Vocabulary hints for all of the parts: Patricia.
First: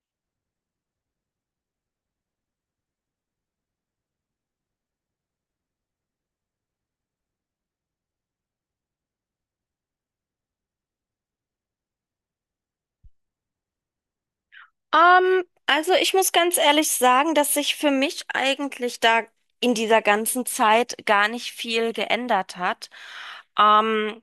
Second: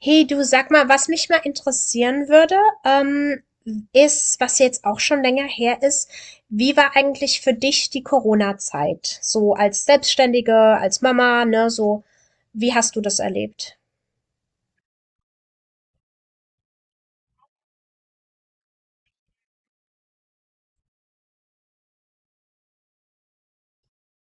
Hey du, sag mal, was mich mal interessieren würde, ähm, ist, was jetzt auch schon länger her ist, wie war eigentlich für dich die Corona-Zeit? So als Selbstständige, als Mama, ne, so, wie hast du das erlebt? Also ich muss ganz ehrlich sagen, dass sich für mich eigentlich da in dieser ganzen Zeit gar nicht viel geändert hat. Ähm,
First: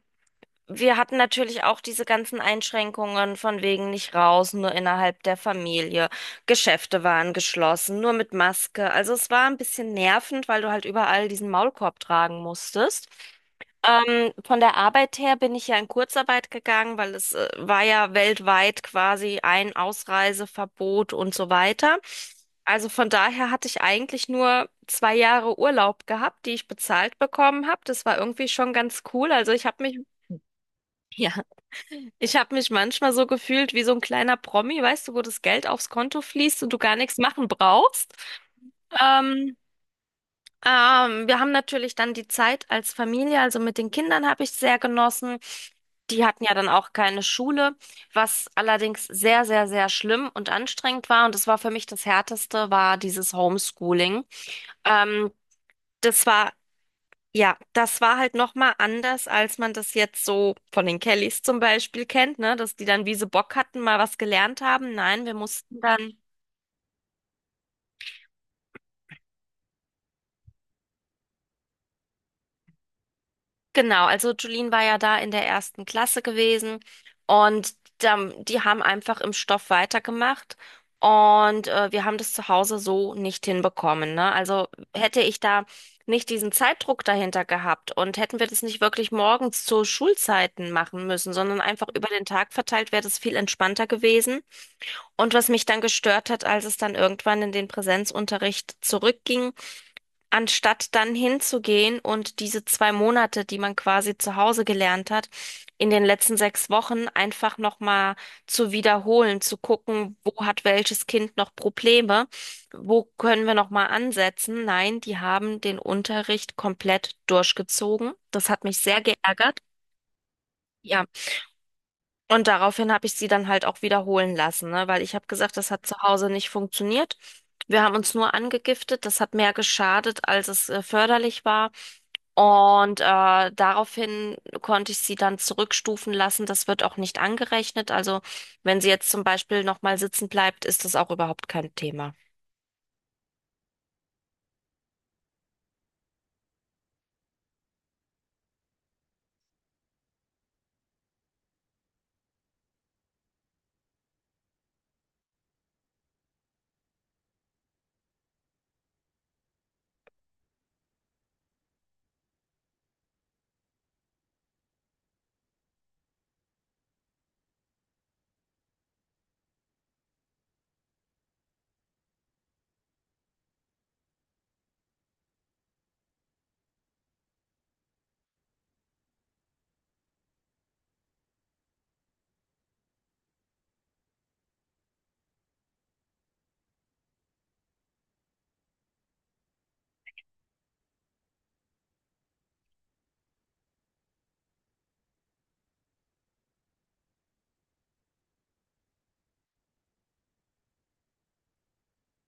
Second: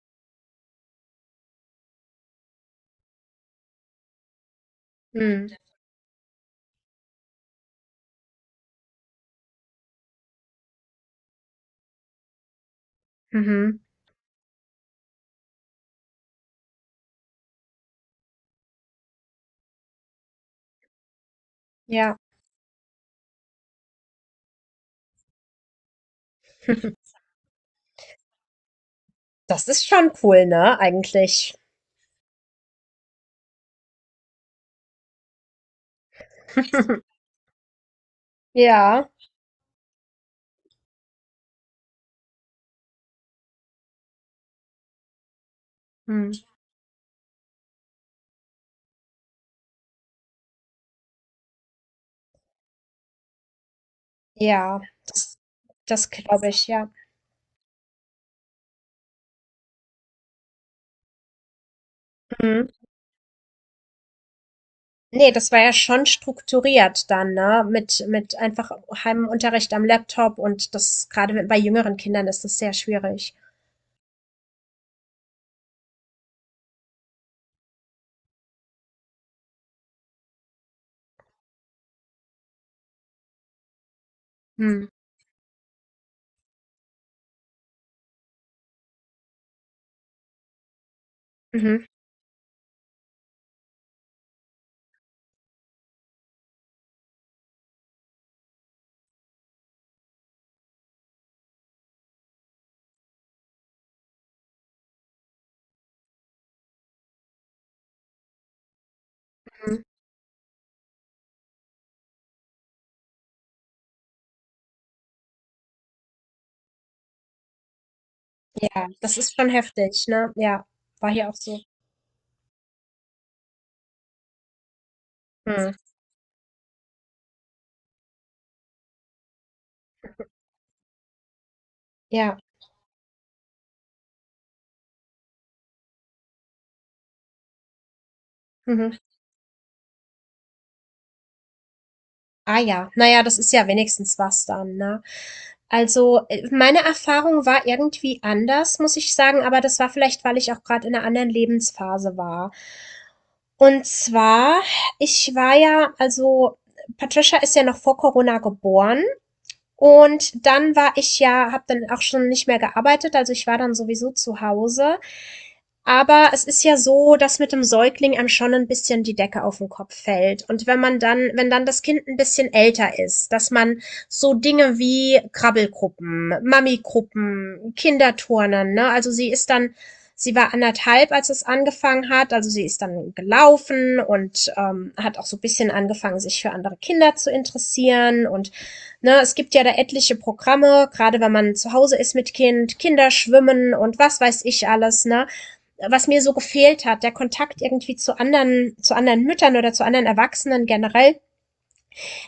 Wir hatten natürlich auch diese ganzen Einschränkungen von wegen nicht raus, nur innerhalb der Hm. Familie. Geschäfte waren geschlossen, nur mit Maske. Also es war ein bisschen nervend, weil du halt überall diesen Maulkorb tragen musstest. Mhm. Von der Arbeit her bin ich ja in Kurzarbeit gegangen, weil es war ja weltweit quasi ein Ausreiseverbot und so weiter. Ja. Also von daher hatte ich eigentlich nur 2 Jahre Urlaub gehabt, die ich bezahlt bekommen habe. Das war irgendwie schon ganz cool. Also ich Das habe ist mich, schon cool, ne, ja. eigentlich. Ich habe mich manchmal so gefühlt wie so ein kleiner Promi, weißt du, wo das Geld aufs Konto fließt und du gar nichts machen brauchst. Ja. Ähm, Wir haben natürlich dann die Zeit als Familie, also mit den Kindern habe ich sehr genossen. Die Hm. hatten ja dann auch keine Schule, was allerdings sehr, sehr, sehr schlimm und anstrengend war. Und das war für mich das Härteste, war dieses Homeschooling. Ja. Ähm, Das, das das glaube war ich, ja. ja, das war halt nochmal anders, als man das jetzt so von den Kellys zum Beispiel kennt, ne? Hm. Dass die dann, wie sie Bock hatten, mal was gelernt haben. Nein, Ne, wir das war ja mussten schon dann, strukturiert dann, ne? mit einfach Heimunterricht am Laptop, und das gerade mit bei jüngeren Kindern ist das sehr schwierig. genau, also Julien war ja da in der ersten Klasse gewesen und dann, die haben einfach im Stoff weitergemacht und wir haben das zu Hause so nicht hinbekommen, ne? Also Mhm. hätte ich da nicht diesen Zeitdruck dahinter gehabt und hätten wir das nicht wirklich morgens zu Schulzeiten machen müssen, sondern Mhm. einfach über den Tag verteilt, wäre das viel entspannter gewesen. Und was mich dann gestört hat, als es dann irgendwann in den Präsenzunterricht zurückging, anstatt dann hinzugehen und diese 2 Monate, die man quasi zu Hause gelernt hat, in den letzten 6 Wochen einfach nochmal zu wiederholen, zu Mhm. gucken, wo hat welches Kind noch Probleme, wo können wir nochmal ansetzen. Nein, die haben den Unterricht komplett durchgezogen. Das hat mich Ja, sehr das ist schon geärgert. heftig, ne? Ja, Ja. war hier auch so. Und daraufhin habe ich sie dann halt auch wiederholen lassen, ne? Weil ich habe gesagt, das Mhm. hat zu Hause nicht funktioniert. Wir haben uns nur angegiftet, das hat mehr geschadet, als es förderlich war. Ja. Und daraufhin konnte ich sie dann zurückstufen lassen. Das wird auch nicht angerechnet. Also wenn sie Mhm. jetzt zum Beispiel nochmal sitzen bleibt, ist das auch überhaupt kein Thema. Ah ja, naja, das ist ja wenigstens was dann, ne? Also, meine Erfahrung war irgendwie anders, muss ich sagen, aber das war vielleicht, weil ich auch gerade in einer anderen Lebensphase war. Und zwar: ich war ja also Patricia ist ja noch vor Corona geboren, und dann war ich ja habe dann auch schon nicht mehr gearbeitet, also ich war dann sowieso zu Hause, aber es ist ja so, dass mit dem Säugling einem schon ein bisschen die Decke auf den Kopf fällt. Und wenn dann das Kind ein bisschen älter ist, dass man so Dinge wie Krabbelgruppen, Mami-Gruppen, Kinderturnen, ne? Also, sie ist dann sie war anderthalb, als es angefangen hat. Also, sie ist dann gelaufen und, hat auch so ein bisschen angefangen, sich für andere Kinder zu interessieren, und, ne, es gibt ja da etliche Programme, gerade wenn man zu Hause ist mit Kind, Kinderschwimmen und was weiß ich alles, ne? Was mir so gefehlt hat, der Kontakt irgendwie zu anderen Müttern oder zu anderen Erwachsenen generell,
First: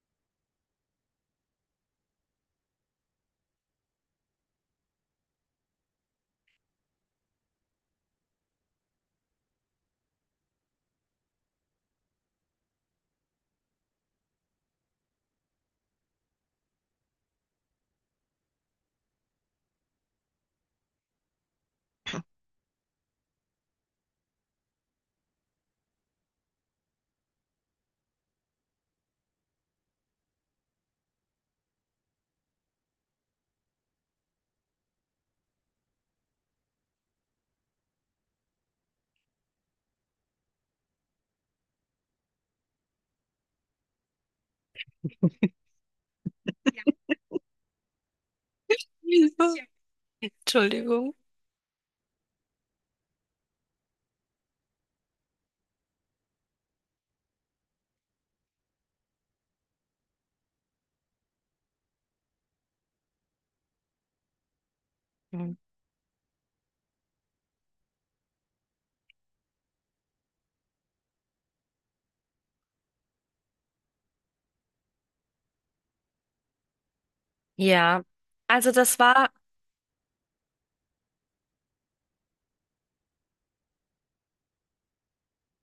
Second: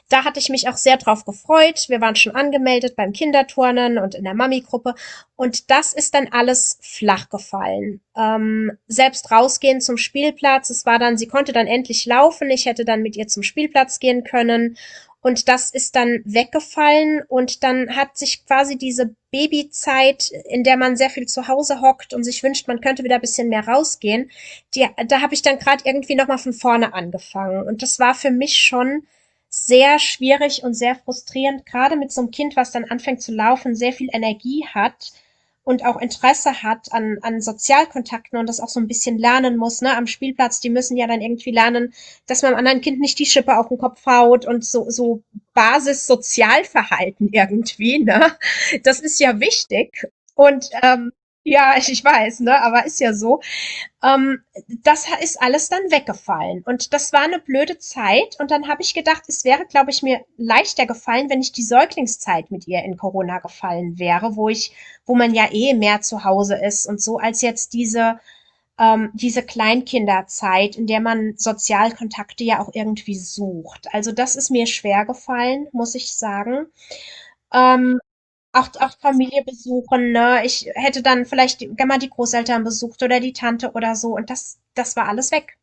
da hatte ich mich auch sehr drauf gefreut. Wir waren schon angemeldet beim Kinderturnen und in der Mami-Gruppe. Und das ist dann alles flach gefallen. Selbst rausgehen zum Spielplatz. Es war dann, sie konnte dann endlich laufen. Ich hätte dann mit ihr zum Spielplatz gehen können. Und das ist dann weggefallen, und dann hat sich quasi diese Babyzeit, in der man sehr viel zu Hause hockt und sich wünscht, man könnte wieder ein bisschen mehr rausgehen, da habe ich dann gerade irgendwie nochmal von vorne angefangen. Und das war für mich schon sehr schwierig und sehr frustrierend, gerade mit so einem Kind, was dann anfängt zu laufen, sehr viel Energie hat und auch Interesse hat an Sozialkontakten, und das auch so ein bisschen lernen muss, ne, am Spielplatz, die müssen ja dann irgendwie lernen, dass man einem anderen Kind nicht die Schippe auf den Kopf haut, und so, so Basis-Sozialverhalten irgendwie, ne, das ist ja wichtig und, Entschuldigung. ja, ich weiß, ne, aber ist ja so. Ähm, das ist alles dann weggefallen. Und das war eine blöde Zeit. Und dann habe ich gedacht, es wäre, glaube ich, mir leichter gefallen, wenn ich die Säuglingszeit mit ihr in Corona gefallen wäre, wo man ja Mhm. eh mehr zu Hause ist und so, als jetzt diese Kleinkinderzeit, in der man Sozialkontakte ja auch irgendwie sucht. Also das ist mir schwer gefallen, muss ich sagen. Ähm, Ja, auch also das war Familie besuchen, ne? Ich hätte dann vielleicht die gerne mal die Großeltern besucht oder die Tante oder so, und das war alles weg.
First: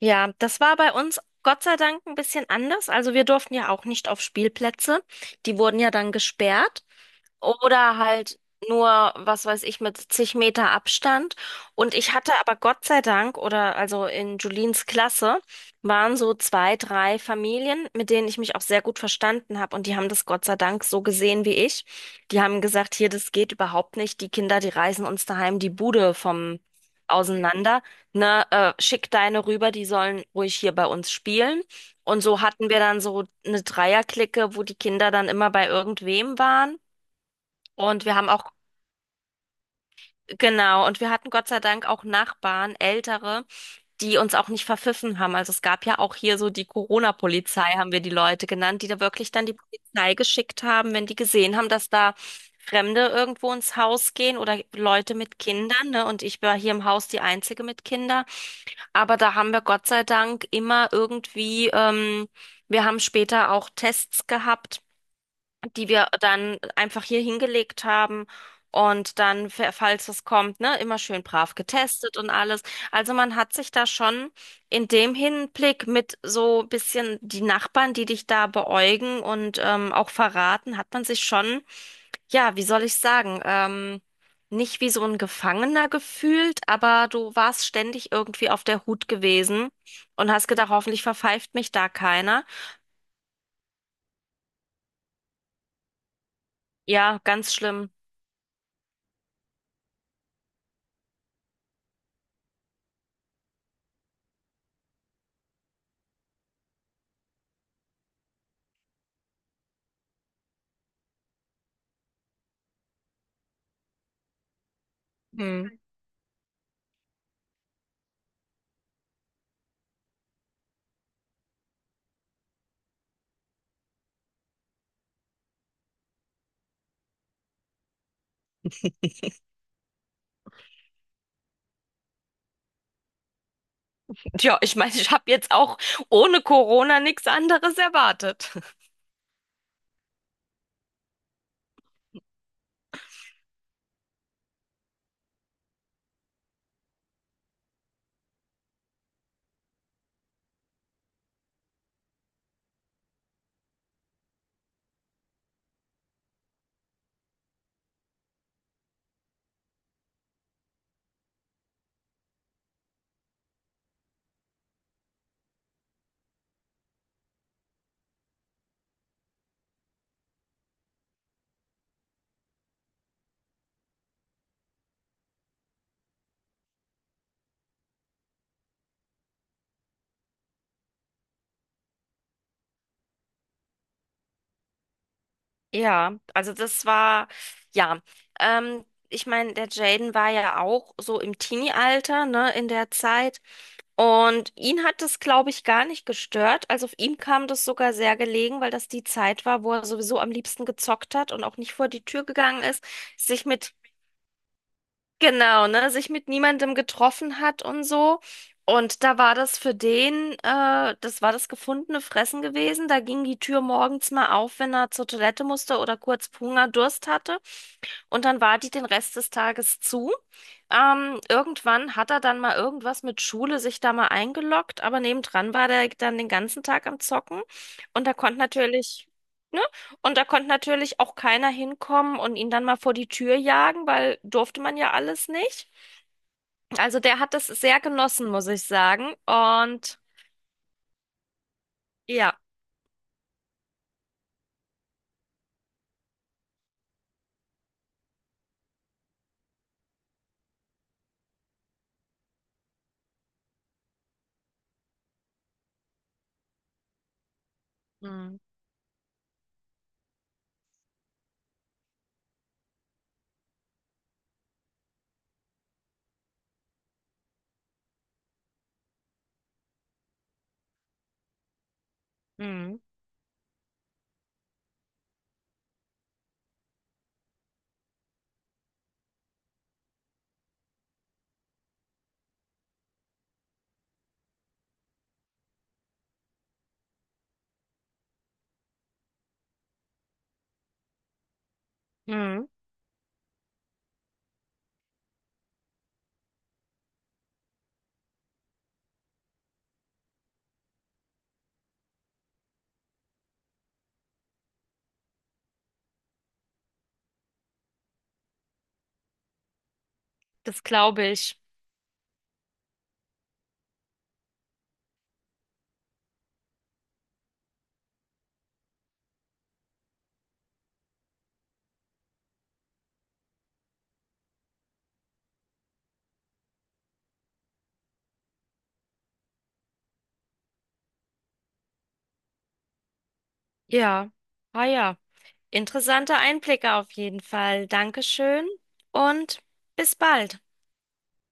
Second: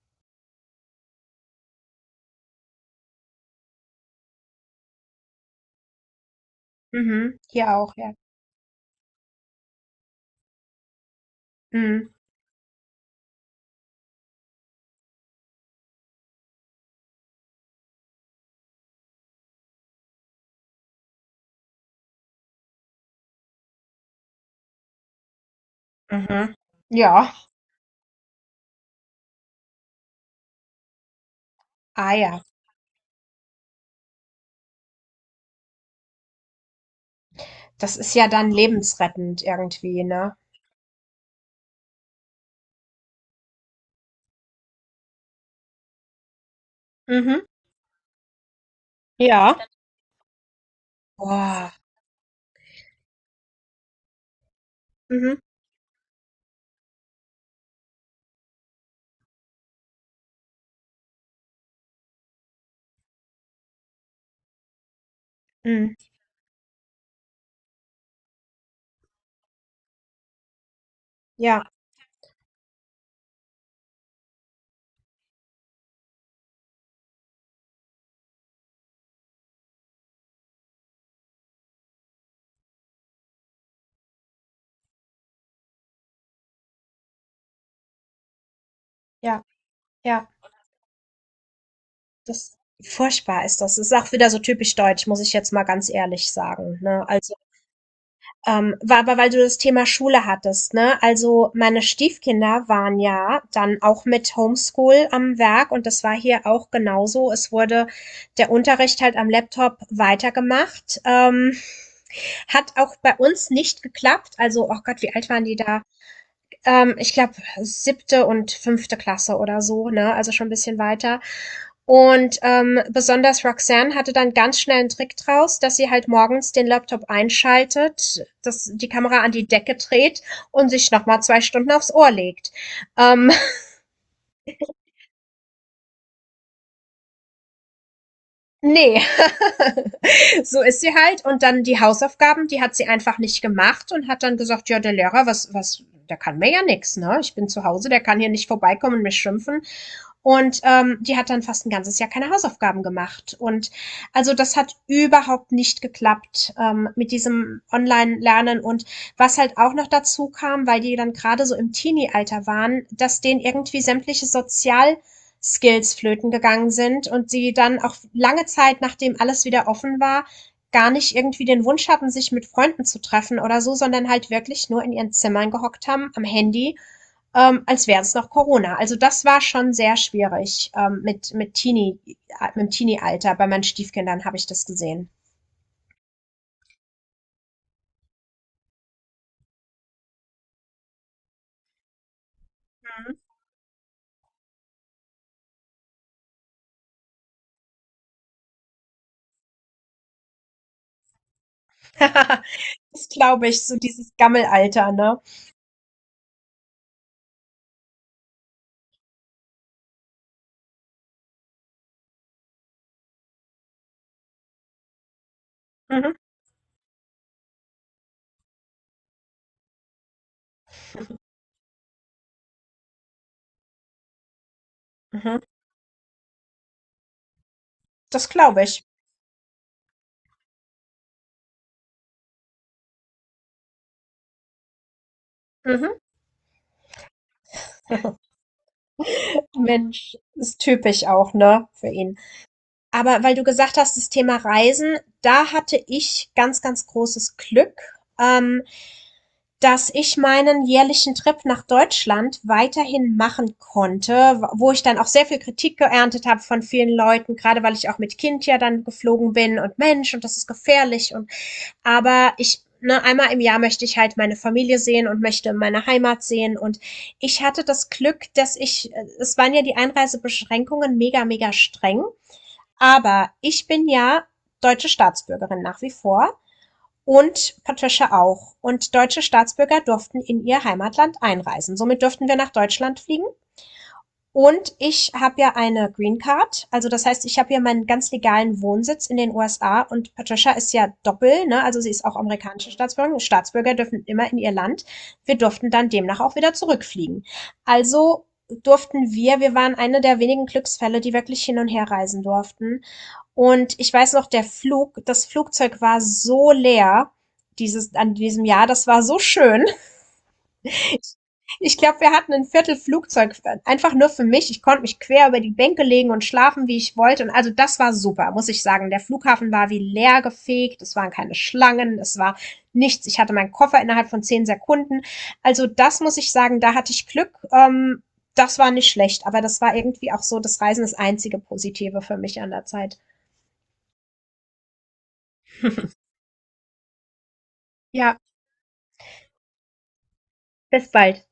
Ja, das war bei uns Gott sei Dank ein bisschen anders. Also wir durften ja auch nicht auf Spielplätze. Die wurden ja dann gesperrt. Mhm. Hier auch, Oder ja. halt nur, was weiß ich, mit zig Meter Abstand. Und Mhm. ich hatte aber Gott sei Dank, oder also in Julines Klasse, waren so zwei, drei Familien, mit denen ich mich auch sehr gut verstanden habe. Und die haben das Gott sei Dank so gesehen wie ich. Die haben gesagt, hier, das geht überhaupt nicht. Die Kinder, die reißen uns daheim die Bude Mhm. vom Ja. auseinander. Ne, schick deine rüber, die sollen ruhig hier bei uns spielen. Ah Und so ja. hatten wir dann so eine Dreierclique, wo die Kinder dann immer bei irgendwem waren. Das Und ist wir ja haben dann auch, lebensrettend irgendwie, ne? genau, und wir hatten Gott sei Dank auch Nachbarn, ältere, die uns auch nicht verpfiffen haben. Also es gab ja auch hier so die Mhm. Corona-Polizei, haben wir die Leute genannt, die da wirklich dann die Ja. Polizei geschickt haben, wenn die gesehen haben, Boah. dass da Fremde irgendwo ins Haus gehen oder Leute Mhm. mit Kindern, ne? Und ich war hier im Haus die Einzige mit Kindern. Aber da haben wir Gott sei Dank immer irgendwie, wir haben später auch Tests gehabt die Mhm. wir dann einfach hier hingelegt haben. Und dann, falls es kommt, ne, immer schön brav Ja, getestet und alles. Also man hat sich da schon in dem Hinblick mit so ein bisschen die Nachbarn, die dich da beäugen und auch verraten, hat man sich schon, ja, wie soll ich sagen, nicht wie so ein Gefangener gefühlt, aber du warst ständig irgendwie auf der Hut ja, gewesen ja. und hast gedacht, hoffentlich verpfeift mich da keiner. Das furchtbar ist das. Das ist auch wieder so typisch deutsch, muss ich jetzt mal ganz ehrlich sagen, ne? Ja, Also, ganz schlimm. ähm, war aber, weil du das Thema Schule hattest, ne? Also meine Stiefkinder waren ja dann auch mit Homeschool am Werk, und das war hier auch genauso. Es wurde der Unterricht halt am Laptop weitergemacht. Hat auch bei uns nicht geklappt. Also, oh Gott, wie alt waren die Hm. da? Ich glaube, siebte und fünfte Klasse oder so, ne? Also schon ein bisschen weiter. Und besonders Roxanne hatte dann ganz schnell einen Trick draus, dass sie halt morgens den Laptop einschaltet, dass die Kamera an die Decke dreht und sich nochmal 2 Stunden aufs Ohr legt. Ähm, Ja, ich meine, ich habe jetzt auch ohne Corona nichts anderes erwartet. Nee, so ist sie halt, und dann die Hausaufgaben, die hat sie einfach nicht gemacht und hat dann gesagt: „Ja, der Lehrer, was der kann mir ja nichts, ne? Ich bin zu Hause, der kann hier nicht vorbeikommen und mich schimpfen.“ Und, die hat dann fast 1 ganzes Jahr keine Hausaufgaben gemacht. Und also, das hat überhaupt nicht geklappt, mit diesem Online-Lernen. Und was halt auch noch dazu kam, weil die dann gerade so im Teenie-Alter waren, dass denen irgendwie sämtliche sozial Skills flöten gegangen sind und sie dann auch lange Zeit, nachdem alles wieder offen war, gar nicht irgendwie den Wunsch hatten, sich mit Freunden zu treffen oder so, sondern halt wirklich nur in ihren Zimmern gehockt haben, am Handy, als wäre es noch Corona. Also das war schon sehr schwierig, mit dem Teenie-Alter. Bei meinen Stiefkindern habe ich das gesehen. Ja, also das war, ja, ich meine, der Jaden war ja auch so im Teenie-Alter, ne, in der Zeit. Und ihn hat das, glaube ich, gar nicht gestört. Also auf ihm kam das sogar sehr gelegen, weil das die Zeit war, wo er sowieso am liebsten gezockt hat und auch nicht vor die Tür gegangen ist, Das glaube sich ich, mit so dieses Gammelalter, ne? Genau, ne, sich mit niemandem getroffen hat und so. Und da war das für den, das war das gefundene Fressen gewesen. Da ging die Tür morgens mal auf, wenn er zur Toilette musste oder Mhm, kurz Hunger, Durst hatte. Und dann war die den Rest des Tages zu. Irgendwann hat er dann mal irgendwas mit Schule sich da mal eingeloggt, aber mhm. nebendran war der dann den ganzen Tag am Zocken. Und da Das konnte glaube ich. natürlich, ne? Und da konnte natürlich auch keiner hinkommen und ihn dann mal vor die Tür jagen, weil durfte man ja alles nicht. Mhm. Also der hat das sehr genossen, muss ich sagen. Und Mensch, ist typisch auch, ne, für ihn. ja. Aber weil du gesagt hast, das Thema Reisen, da hatte ich ganz, ganz großes Glück, ähm, dass ich meinen jährlichen Trip nach Deutschland weiterhin machen konnte, wo ich dann auch sehr viel Kritik geerntet habe von vielen Leuten, gerade weil ich auch mit Mhm. Kind ja dann geflogen bin und Mensch und das ist gefährlich und aber ich, ne, 1 Mal im Jahr möchte ich halt meine Familie sehen und möchte meine Heimat sehen. Und ich hatte das Glück, dass ich, es waren ja die Einreisebeschränkungen mega, mega streng. Mhm. Aber ich bin ja deutsche Staatsbürgerin nach wie vor, und Patricia auch. Und deutsche Staatsbürger durften in ihr Heimatland einreisen. Somit durften wir nach Deutschland fliegen. Und ich habe ja eine Green Card. Also das heißt, ich habe ja meinen ganz legalen Wohnsitz in den USA, und Patricia ist ja doppel, ne? Also sie ist auch Mhm. amerikanische Staatsbürgerin. Staatsbürger dürfen immer in ihr Land. Wir durften dann demnach auch wieder zurückfliegen. Also durften wir, wir waren eine der wenigen Glücksfälle, die wirklich hin und her reisen durften. Und ich weiß noch, der Flug das Flugzeug war so leer dieses an diesem Jahr, das war so schön. Das glaube ich. Ich glaube, wir hatten ein Viertel Flugzeug einfach nur für mich. Ich konnte mich quer über die Bänke legen und schlafen, wie ich wollte. Und also, das war super, muss ich sagen. Der Flughafen war wie leer gefegt, es waren keine Schlangen, es war nichts. Ich hatte meinen Koffer innerhalb von 10 Sekunden. Also, das muss ich sagen, da hatte ich Glück. Das war nicht schlecht, aber das war irgendwie auch so, das Reisen ist das einzige Positive für mich an der Zeit. Ja. Ah ja. Interessante Einblicke auf jeden Fall. Ja, Dankeschön und bis bald. bis bald.